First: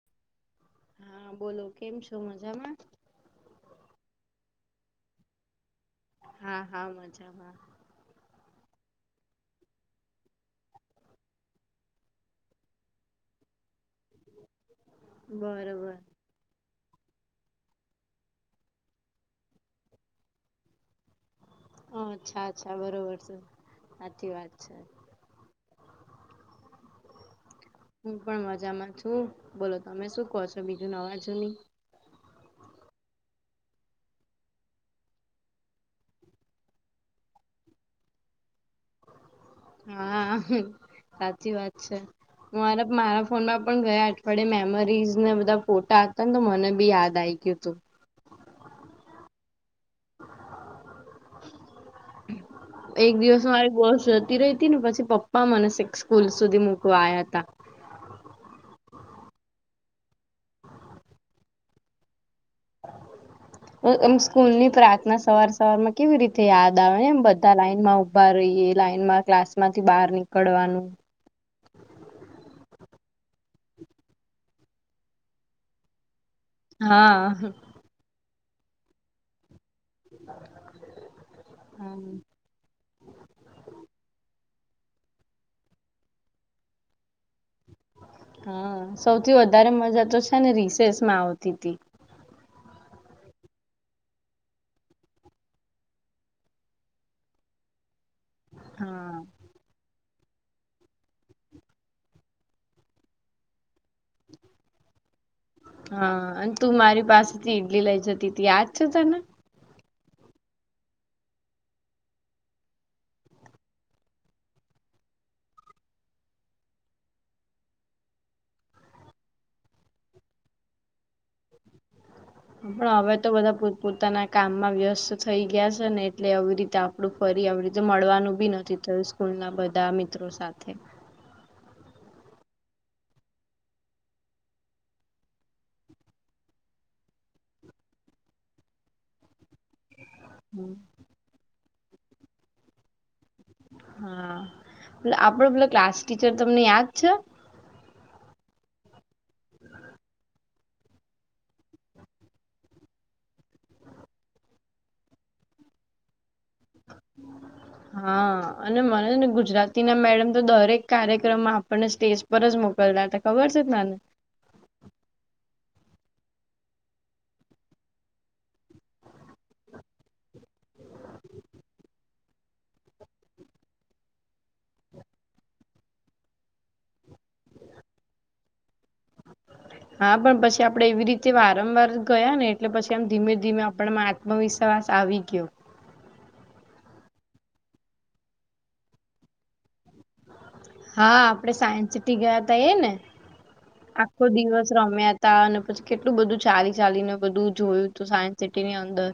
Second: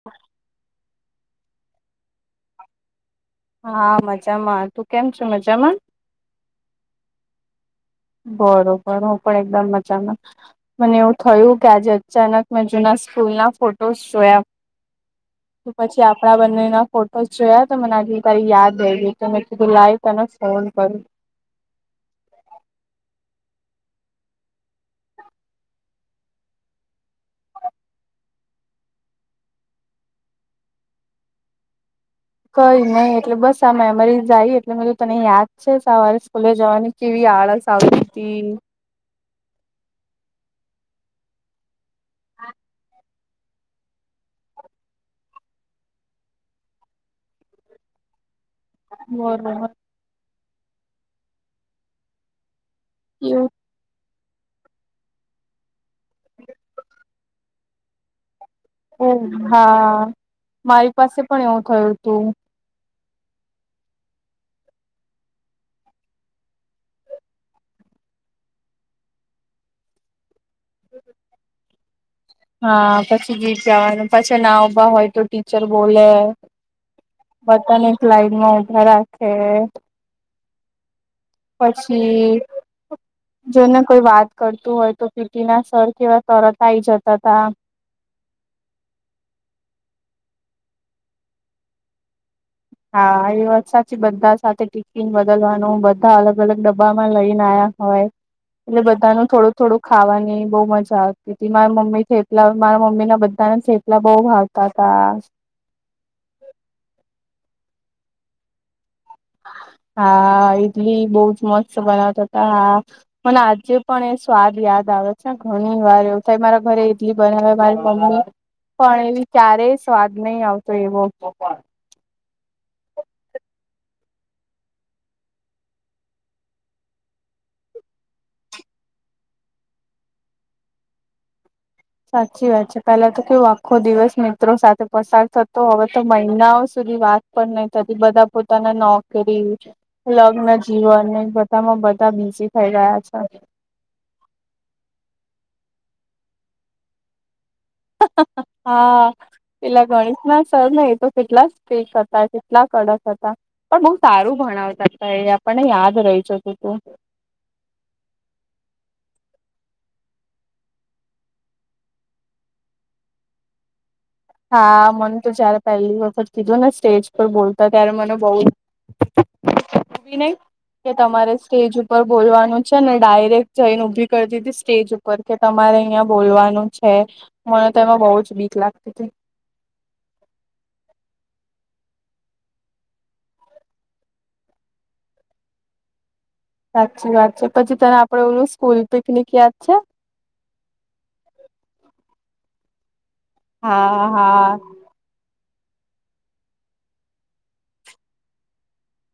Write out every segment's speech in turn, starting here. [inaudible] હા બોલો કેમ છો મજામાં? હા મજામાં. તું કેમ છે મજામાં? હા હા મજામાં. બરોબર હું પણ એકદમ મજામાં. મને એવું થયું કેજ અચાનક મેં જૂના સ્કૂલ ના ફોટોસ જોયા. બરોબર પછી આપ આપ બંનેના ફોટોસ જોયા તો મને આટલી તારી યાદ રઈ ગયું તો મેં કીધું લાય તને ફોન કરું. હ અછા અછા બરોબર છે સાચી વાત છે હું પણ મજામાં છું બોલો તમે શું કહો છો? બીજું નવાજુની? કઈ નહી એટલે બસ આ મેમરી આયી એટલે મેં કીધું તને યાદ છે સવારે સ્કૂલે જવાની. કેવી આળસ આવતી તી ને. હા સાચી વાત છે. મારા બ મારા બ ફોનમાં પણ ગયા અઠવાડિયે મેમરીઝ ને બધા ફોટા હતા ને તો મને બી યાદ આવી ગયુ તું. બરોબર. એક દિવસ મારે બસ જતી રહી હતી ને પછી પપ્પા મને છેક સ્કૂલ સુધી મૂકવા આયા તા. ઓ હા મારી પાસે પણ એવું થયું તું. [unintelligible] એમ સ્કૂલ ની પ્રાર્થના સવાર સવાર માં કેવી રીતે યાદ આવે ને એમ બધા લાઈનમાં ઊભા ઉભા રહીએ લાઈન ક્લાસ માંથી બહાર નીકળવાનું હા પછી ગીત ગાવાનું પછી ના ઉભા હોય તો ટીચર બોલે. હા. બધાને એક લાઈનમાં ઉભા રાખે [unintelligible] પછી જોને કોઈ વાત કરતું હોય તો પીટી ના સર કેવા તરત આવીઈ જતા હતા. હા સૌથી વધારે મજા તો છે ને રિસેસ માં આવતી હતી હા એ વાત સાચી બધા સાથે ટીફિન બદલવાનું બધા અલગ અલગ ડબ્બામાં લઈને આયા હોય એટલે હા બધાનું થોડું થોડું ખાવાની બઉુ મજા આવતી હતી મારા મમ્મી થેપલા મારા મમી ના બધાનેે બઉ ભાવતા તા હા અને તું મારી પાસેથી ઇડલી લઈ જતી તી યાદ છે તને? હા ઇડલી બહ જ મસ્ત બનાવતા હતા હા મને આજે પણ એ સ્વાદ યાદ આવે છે ને ઘણી વાર એવું થાય મારા ઘરે ઈડલી બનાવે મારી મમ્મી પણ એવી ક્યારેય સ્વાદ નહીં આવતો એવો. પણ હવે તો બધા પોત પોતાના કામમાં વ્યસ્ત થઇ ગયા છે ને એટલે આવી રીતે આપડું ફરી આવી રીતે મળવાનું બી નથી થયું સ્કૂલ ના બધા મિત્રો સાથે. સાચી વાત છે પેલા તો કેવું આખો દિવસ મિત્રો સાથે પસાર થતો હવે તો મહિનાઓ સુધી વાત પણ નહી થતી બધા પોતાના નોકરી લગ્ન જીવ અને બધામાં બધા બીઝી થઈ ગયા છે. હા આપડો પેલો ક્લાસ ટીચર તમને યાદ છે? હા પેલા ગણેશ ના સર ને એ તો કેટલા સ્પીક હતા કેટલા કડક હતા. પણ બહુ સારું ભણાવતા એ આપણને યાદ રહી જ તું તું હા અને મને છે ને ગુજરાતી ના મેડમ તો દરેક કાર્યક્રમમાં આપણને સ્ટેજ બર જ મોકલ ના ખબર છે તને? હા મને તો જયારે પહેલી વખત કીધું ને સ્ટેજ પર બોલતા ત્યારે મને બહ નહી [inaudible] કે તમારે સ્ટેજ ઉપર બોલવાનું છે ને ડાયરેક્ટ જઈને ઉભી કરી દીધી સ્ટેજ કે તમારે અહં બોલવાનું છે મને તેમાં બહુ જ બીક લાગતી હતી. હા પણ પછી આપડે એવી રીતે વારંવાર ગયા ને એટલે પછી આમ ધીમે ધીમે આપણે હ વિશ્વાસ આવી ગયો. સાચી વાત છે પછી તને આપડે ઓલું સ્કૂલ પિકનિક યાદ છે? હા આપડે સાયન્સ સિટી ગયા તા એ ને? હા આખો હા દિવસ રમ્યા ત અને પછી કેટલું બધું ચાલી ચાલીને બધું જોયું હતું સાયન્સ સિટીની અંદર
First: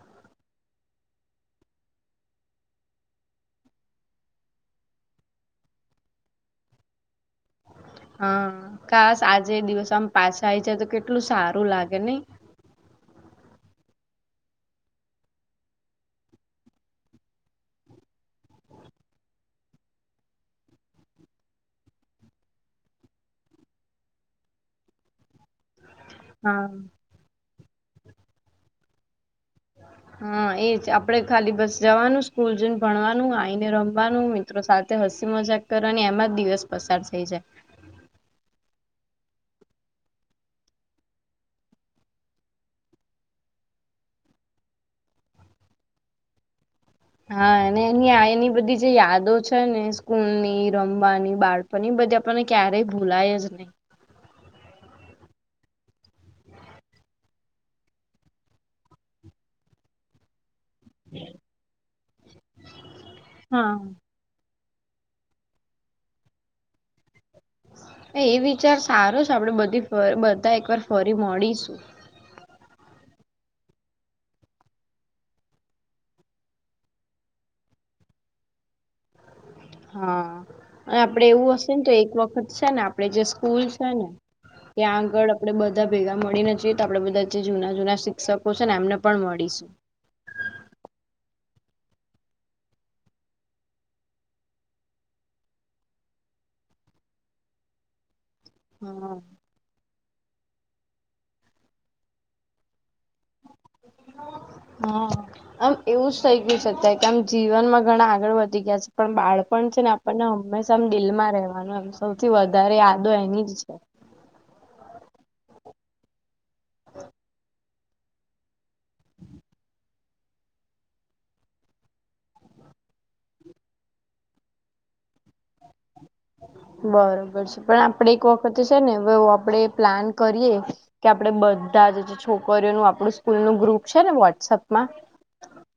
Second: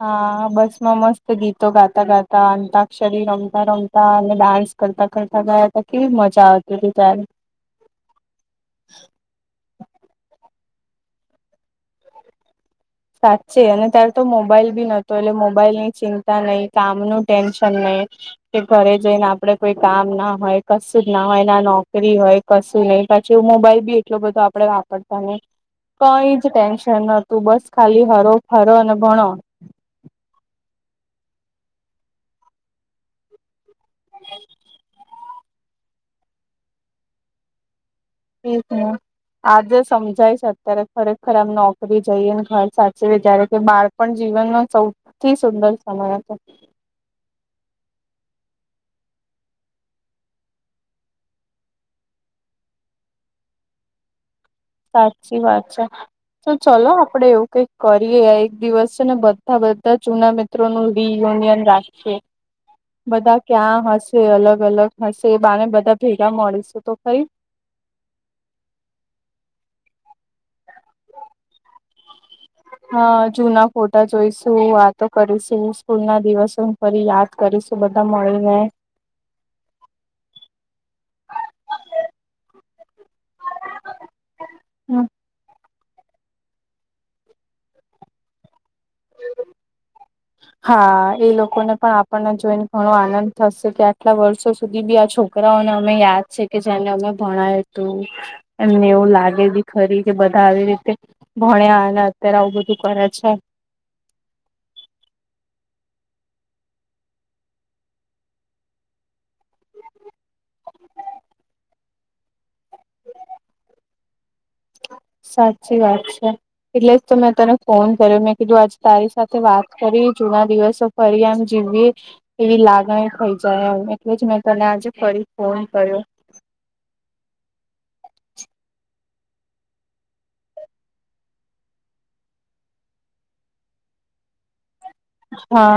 હા બસ માં મસ્ત ગીતો ગાતા ગાતા અંતાક્ષરી રમતા રમતા અને ડાન્સ કરતા કરતા ગયા હતા કે મજા આવતી હતી તારે હા ખાસ આજે દિવસ આમ પાછા આવીય છે તો કેટલું સારું લાગે નહી? સાચે અને ત્યારે તો મોબાઈલ બી નહોતો એટલે મોબાઈલ ની ચિંતા નહી કામનું ટેન્શન નહી. કે ઘરે જઈને આપડે કોઈ કામ ના હોય કશું જ ના હોય ના નોકરી હોય કશું નઈ પાછી મોબાઈલ બી એટલો બધો આપડે વાપરતા નઈ. કઈ જ હા ટેન્શન નતું બસ ખાલી હરો ફરો ને ભણો. હા એજ આપડે ખાલી બસ જવાનું સ્કૂલ જને ભણવાનું આવીને રમવાનું. મિત્રો સાથે હસી મજાક કરવાો અને એમાં જ દિવસ પસાર થઈ જાય. એ છે. આજે સમજાય છે અત્યારે ખરેખર આમ નોકરી જઈએ ને ઘર સાચીવીવે જયારે કે બળ પણ જીવનનો સૌથી સુંદર સમય હતો. હા અને એની એની બધી જે યાદો છે ને સ્કૂલ ની રમવાની બાળકો પણ બધી આપણને ક્યારેય ભૂલાય જ નહી. સાચી વાત છે. તો ચલો આપડે એવું કઈક કરીએ એક દિવસ છે. ને બધા બધા જૂના મિત્રોનુ બ યુનિયન રા બધા ક્યાં હા હશે જે અલગ અલગ હશે એ બને બધા ભેગા મળીશું તો ખરી એ વિચાર સારો છે. આપણેે બધી બધા એક વાર ફરી મળીશું હા જુના ફોટા જોઈશું વાતો કરીશું સ્કૂલ ના દિવસો હું ફરી યાદ કરીશું બધા મળીને હા અને આપડે એવું હશે ને તો એક વખત છેને આપે જે સ્કૂલ છે ને ત્યાં આગળ આપડે બધ બધા ભેગા મળી ના જોઈએ તો આપણે બધા જે જૂના જૂના શિક્ષકો છે ને એમને પણ મળીશું હા એ લોકોને પણ આપણને જોઈને ઘણો આનંદ થશે કે આટલા વર્ષો સુધી બી આ છો. છોકરાઓને અમે યાદ છે કે જેને અમે ભણાય તુ એમને એવું હા લાગે બ ખરી કે બધા આવી રીતે ભણ્યા અને અત્યારે આવું બધું કરે છે. હા આમ એવું જ થઈ ગયું શક કે આમ જીવનમાં ઘણા આગળ વધી ગયા છે પણ બાળપણ છે ને પણ હંમેશામ દિલ માં રહેવાનુંમ સૌથી વધારે યાદો એની જ છે. સાચી વાત છે. એટલે જ તો મેં તને ફોન કર્યો મેં કીધું આજે તારી સાથે વાત કરી જૂના દિવસો કરી આમ જીવી એવી લાગણી થઈ જાય એું એટલે જ મેં તને આજે ફરી ફોન કર્યો બરોબર છે પણ આપડે એક વખતે છે ને આપણે પ્લાન કરીએ કે આપણેે બધા જ જે છોકરીઓનું આપણું સ્કૂલ નું ગ્રુપ છે ને વોટ્સઅપમાં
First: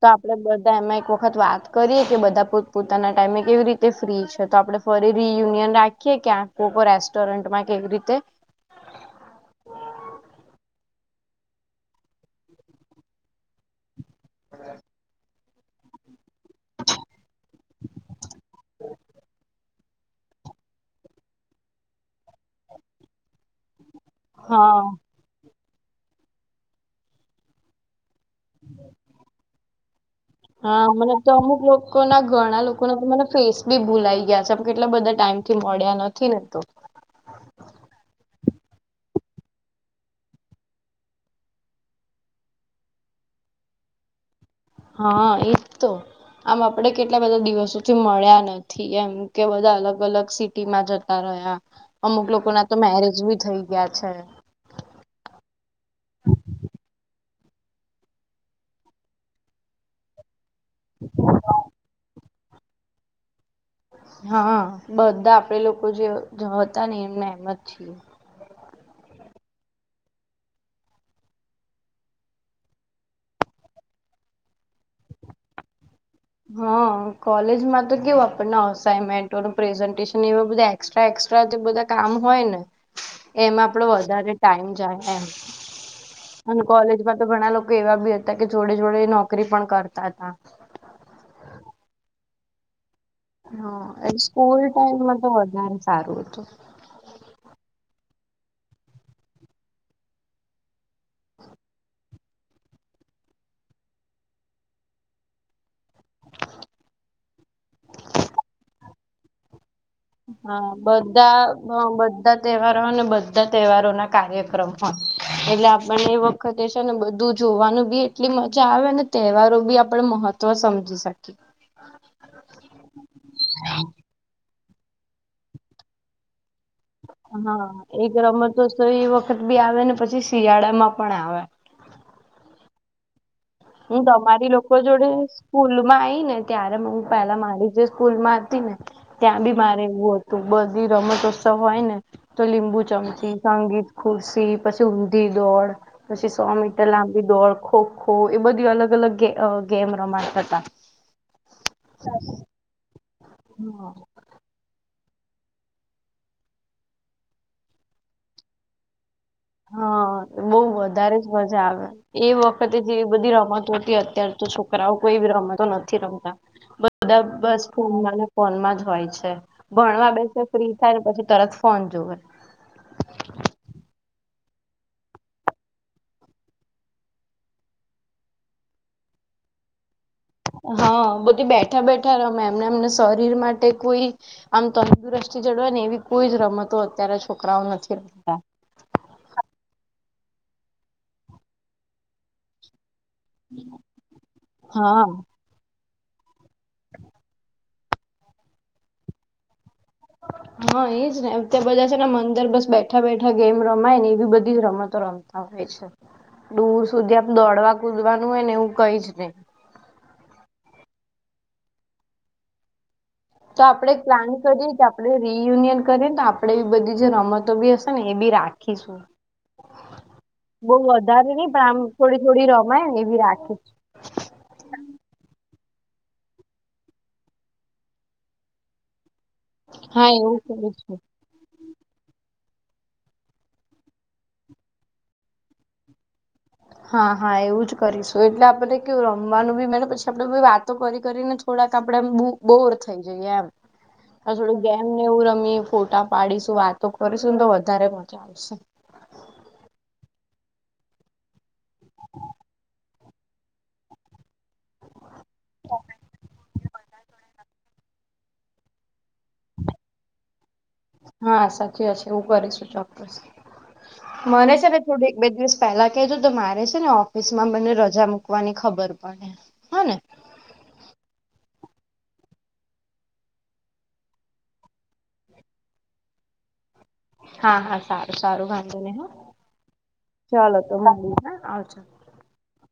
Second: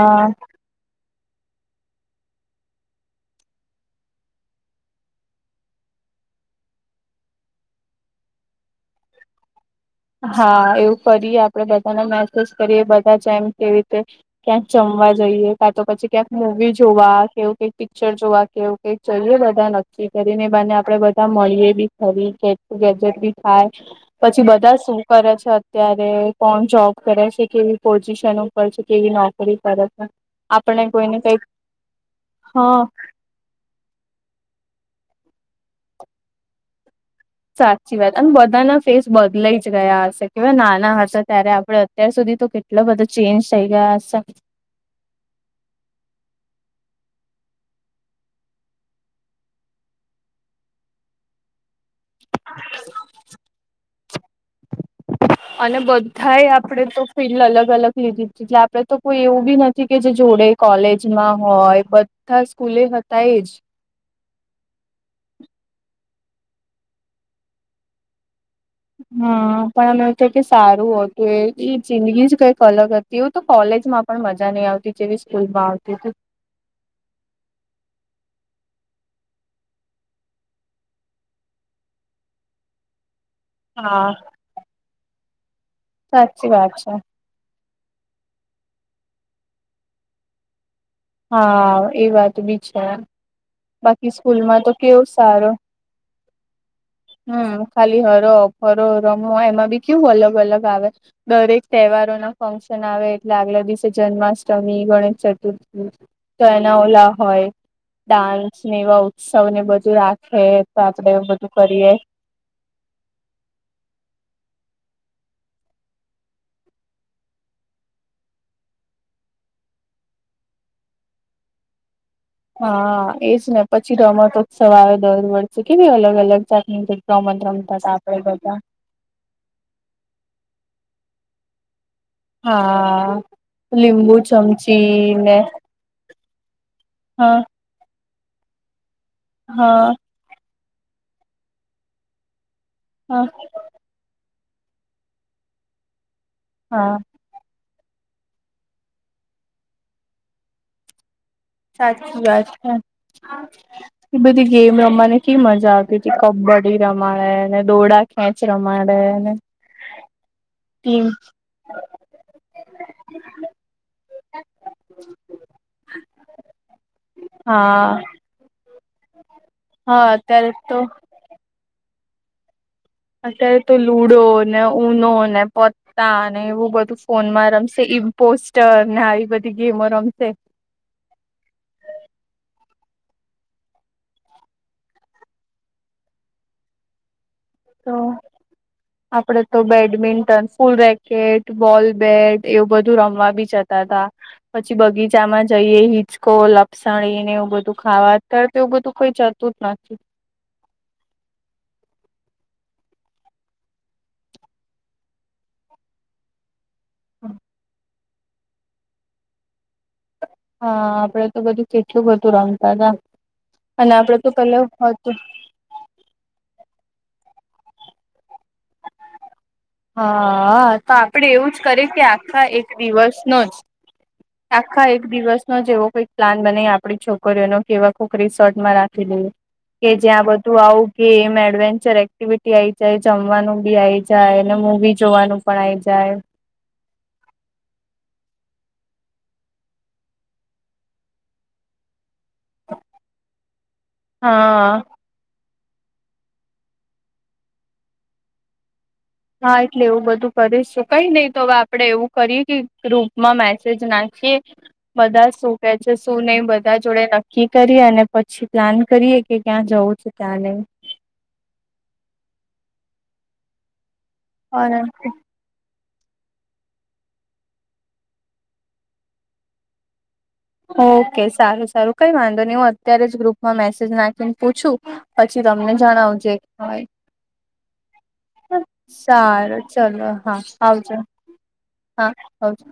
તો આપડે બધ બ એમાં એક વખત વાત કરીએ કે બધા પો પોતાના ટાઈમે કેવી રીતે ફ્રી છે, તો આપડણે ફરી રિયુનિયન રાખીએ કે્યાં કો કો રેસ્ટોરન્ટમાં કેવી રીતે હા એવું કરીએ આપડે બધાને મેસેજ કરીએ બધા જ એમ કેવી રીતે ક્યાંક જમવા જઈએ કા તો પછી ક્યાંક મુૂવી જોવા કેવું કઈક પિક્ચર જોવા કેવું કઈક ચલીએ બધા નક્કી કરીને બને આપડે બધા મળીએ બી ખરી ગેજેટ બી થાય પછી બધા હા શું કરે છે અત્યારે કોણ જોબ કરે છે કેવી પો એનું પ છે કેવી નોકરી કરે છે. હા આપણે કોઈને મતબ તો કઈક અમુક લોકો ના ઘણા હા લોકો ના તો મ ફેસ બી ભૂલાઈ ગયા છેમ કેટલા બધા ટાઈમ થી મળ્યા નથી ને તો સાચી વાત અને બધાના ફેસ બદલાઈ જ ગયા હશે કેવાય નાના હશે ત્યારે આપણે અત્યાર સુધી તો કેટ એટલો બધો ચેન્જ થઈ ગયા હા, એ તો આમ આપડે કેટલા બધા દિવસોથી મળ્યા નથી એમ કે બધા અલગ અલગ સિટીમાં જ રહ્યા અમુક લોકો ના તો મેરેજ ભી થઈ ગયા છે. અને બધાએ આપણેે તો ફિલ્લ અલગ અલગ લીધી એટલે આપડે તો કોઈ એવું બી નથી કે જે જોડે. કોલેજમાં હોય બધા સ્કૂલે હતા એજ હા બધા આપડે લોકો જે હતા ને એમને એમ જ છીએ. હા પણ અમે એવું ક કે સારું હતું એ એ જિંદગી જ કઈક અલગ હતી. તેવું તો કોલેજ માં પણ મજા નહી આવતી જેવી સ્કૂલ માં આવતી હતી હા કોલેજમાં તો કેવું આપણને અસાાઈનમેન્ટોનું પ્રેઝન્ટેશન એવા બધા એક્સ્ટ્રા એક્સ્ટ્રા બધા કામ હોય, ને એમાં આપડો હા. વધારે ટાઈમ જાય એમ સાચી અને વાત છે કોલેજમાં તો ઘણા લોકો એવા બી હતા કે જોડે જોડે નોકરી પણ કરતા હતા હા એ વાત બી છે. હા એ બાકી સ્કૂલ સ્કૂલમાં તો કેવું ટાઈમમાં તો સારો વધારે સારું હતુ હમ ખાલી હરો અપહરો રમો એમાં બી કેયવું અલગ અલગ આવે દરેક તહેવારો ના ફંક્શન આવે એટલે આગલા દિવસે જન્માષ્ટમી ગણેશ ચતુર્થી તો એના ઓલા હોય ડાન્સ ને એવા ઉત્સવ ને બધું રાખ હે સાચડે એવું બધું કરીએ બધ તહેવારો હોય બધા તહેવારો ના કાર્યક્રમ હોય એટલે આપણ એ વ વખતે છે ને બધું જોવાનું બી એટલી મજા આવે અનેને તહેવારો બી આપડણે મહત્વ સમજી શકીએ હા એજ ને પછી રમતોત્ સવા આવ દર વર્ષે કેવી અલગ અલગ. રમત રમતા હતા આપડે બધા તો એ વખત બી આવે ને પછી શિયાળા માં પણ આવે હા હું લીંબુ તમારી લોકો જોડે ચમચી ને સ્કૂલ માં આવીઈ ને ત્યારે હું પેલા હા મારી જે સ્કૂલ માં હતી ને ત્યાં બી મારે હા એવું હતું બધી રમતોત્સવ હોય, ને તો લીંબુ મ હા સંગીત ખુરશ પછી ઊંધી દોડ પછી સો મીટર હા લાંબ દોડ ખોખો એ બધી અલગ અલગ ગેમ રમાતા હતા. સાચી વાત છે. હા એ બધી ગેમ રમાને ક મજા આવતી હતી કબડ્ડી રમાડે ને દોડા ખેંચ રમાડેને હા બઉ વધારે જ મજા આવે એ વખતે જે બધી રમતો હતી અત્યાર છોકરાઓ કોઈી રમેતો નથી રમતા બધા બસ હા ફોન ફોન માં જ હોય છે હા ભણવા બેસે અત્યારે ફ્રી તો થાય ને પછી તરત ફોન જોુવે અત્યારે તો લુડો ને ઉઊનો ને પો તાને એવું બધું ફોનમાં રમશે ઈમ પોસ્ટર ને આવી બધી ગેમો રમશે હા બધી બેઠા બેઠા રમે એમને એમને શરીર માટે કોઈ આમ તંદુરસ્તી જડવાય ને એવી કોઈ જ રમતો અત્યારે છોકરાઓ નથી તો રમતા આપડે તો બેડમિન્ટન ફૂલ રેકેટ બોલ બેટ એવું બધું રમવા બી જતા હતા પછી હા બગીચામાં જ જઈએ હિચકો લપસણી ને એવું બધું ખાવા અત્યારે તો એવું બધું કોઈ જતું જ નથી. હા એ જ ને અમ બધા છે ને અંદર બસ બેઠા બેઠા ગેમ રમાય ને એવી બધી રમતો રમતા હોય છે. દૂર સુધી આમ દોડવા કુદવાનું હોય ને એવું કઈ જ હી હા આપડે તો બધું કેટું બધું રમતા હતા તો અને આપણેે આપડે તો પ્લાન પેલે કરી કે આપણે હતું ર રિયુનિયન કરી તો આપણેે બી બધી જે રમતો બી હશે, ને એ બી રાખીશુ બઉ હા તો આપડે વધારે એવું નઈ પણ જ આમ કરીએ કે થોડી આખા થોડી એક રમાય ને એવી દિવસનો રાખી જ આખા એક દિવસનો જે એવો કોઈક પ્લાન બને આપણી છોકરીઓનો કેવા કોઈક રિસોર્ટમાં રાખી લેએ કે હા જ્યાં એવું બધું આવું કરીશું કે એમ એડવેન્ચર એક્ટિવિટી આ આવી જાય જમવાનું બી આઈ જાય ને મવી જોવાનું પણ આઈ જાય. હા હા એવું જ કરીશું એટલે આપણે કેવું રમવાનું બી મે પછી આપણેે વાતો કરી કરીને જ થોડાક આપણેે બોર થઈ જઈએ એમ થોડક હા ગેમ ને એવું રમી ફોટા પાડીશું વાતો કરીશું ને તો વધારે મજા આવશે હા એટલે એવું બધું કરીશું કઈ નહીિ તો હવે આપડે એવું કરીએ કે ગ્રુપમાં મેસેજ નાખીએ બધા શું કે છે, શું નહિ બધા જ જોડે નક્કી કરીએ અને પછી પ્લાન કરીએ કે ક્યાં જવું છ, ત્યાં નહી. હા સાચી છે, હું કરીશું ચોક્કસ મને છે ને થોડી બે દિવસ પેલા કધો તો મારે છેને. ઓફિસ માં મને રજા મૂકવાની ખબર પડે હા ને ઓકે સારું સારું કઈ વાંધો નહીિ હું અત્યારે જ ગ્રુપમાં મેસેજ નાખીને પૂછું. પછી તમને જણાવજેય હા હા સારું સારું વાંધો નહી હા સારું ચલો હા ચાલો તો આવજો મળીએ હા આવજો. હા [inaudible]